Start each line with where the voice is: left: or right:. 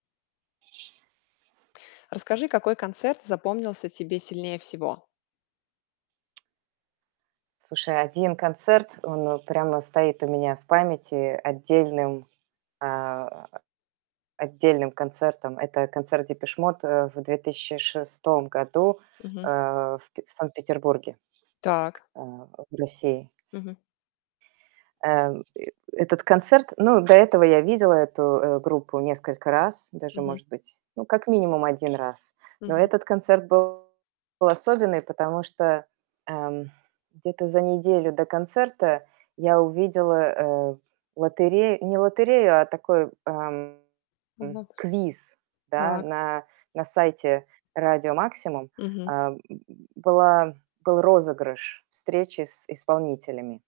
left: Расскажи, какой концерт запомнился тебе сильнее всего.
right: Слушай, 1 концерт, он прямо стоит у меня в памяти отдельным, а, отдельным концертом. Это концерт "Депеш Мод", э, в 2006 году, э,
left: Мгм.
right: в Санкт-Петербурге,
left: Так.
right: э, в России.
left: Мгм.
right: Э, этот концерт ну до этого я видела эту, э, группу несколько раз, даже,
left: Мгм.
right: может быть, ну, как минимум, 1 раз. Но
left: Мгм.
right: этот концерт был особенный, потому что, эм, где-то за неделю до концерта я увидела, э, лотерею, не лотерею, а такой, эм,
left: Мгм.
right: квиз, да,
left: Так.
right: на на сайте "Радио Максимум".
left: Мгм.
right: Э, была был розыгрыш встречи с исполнителями.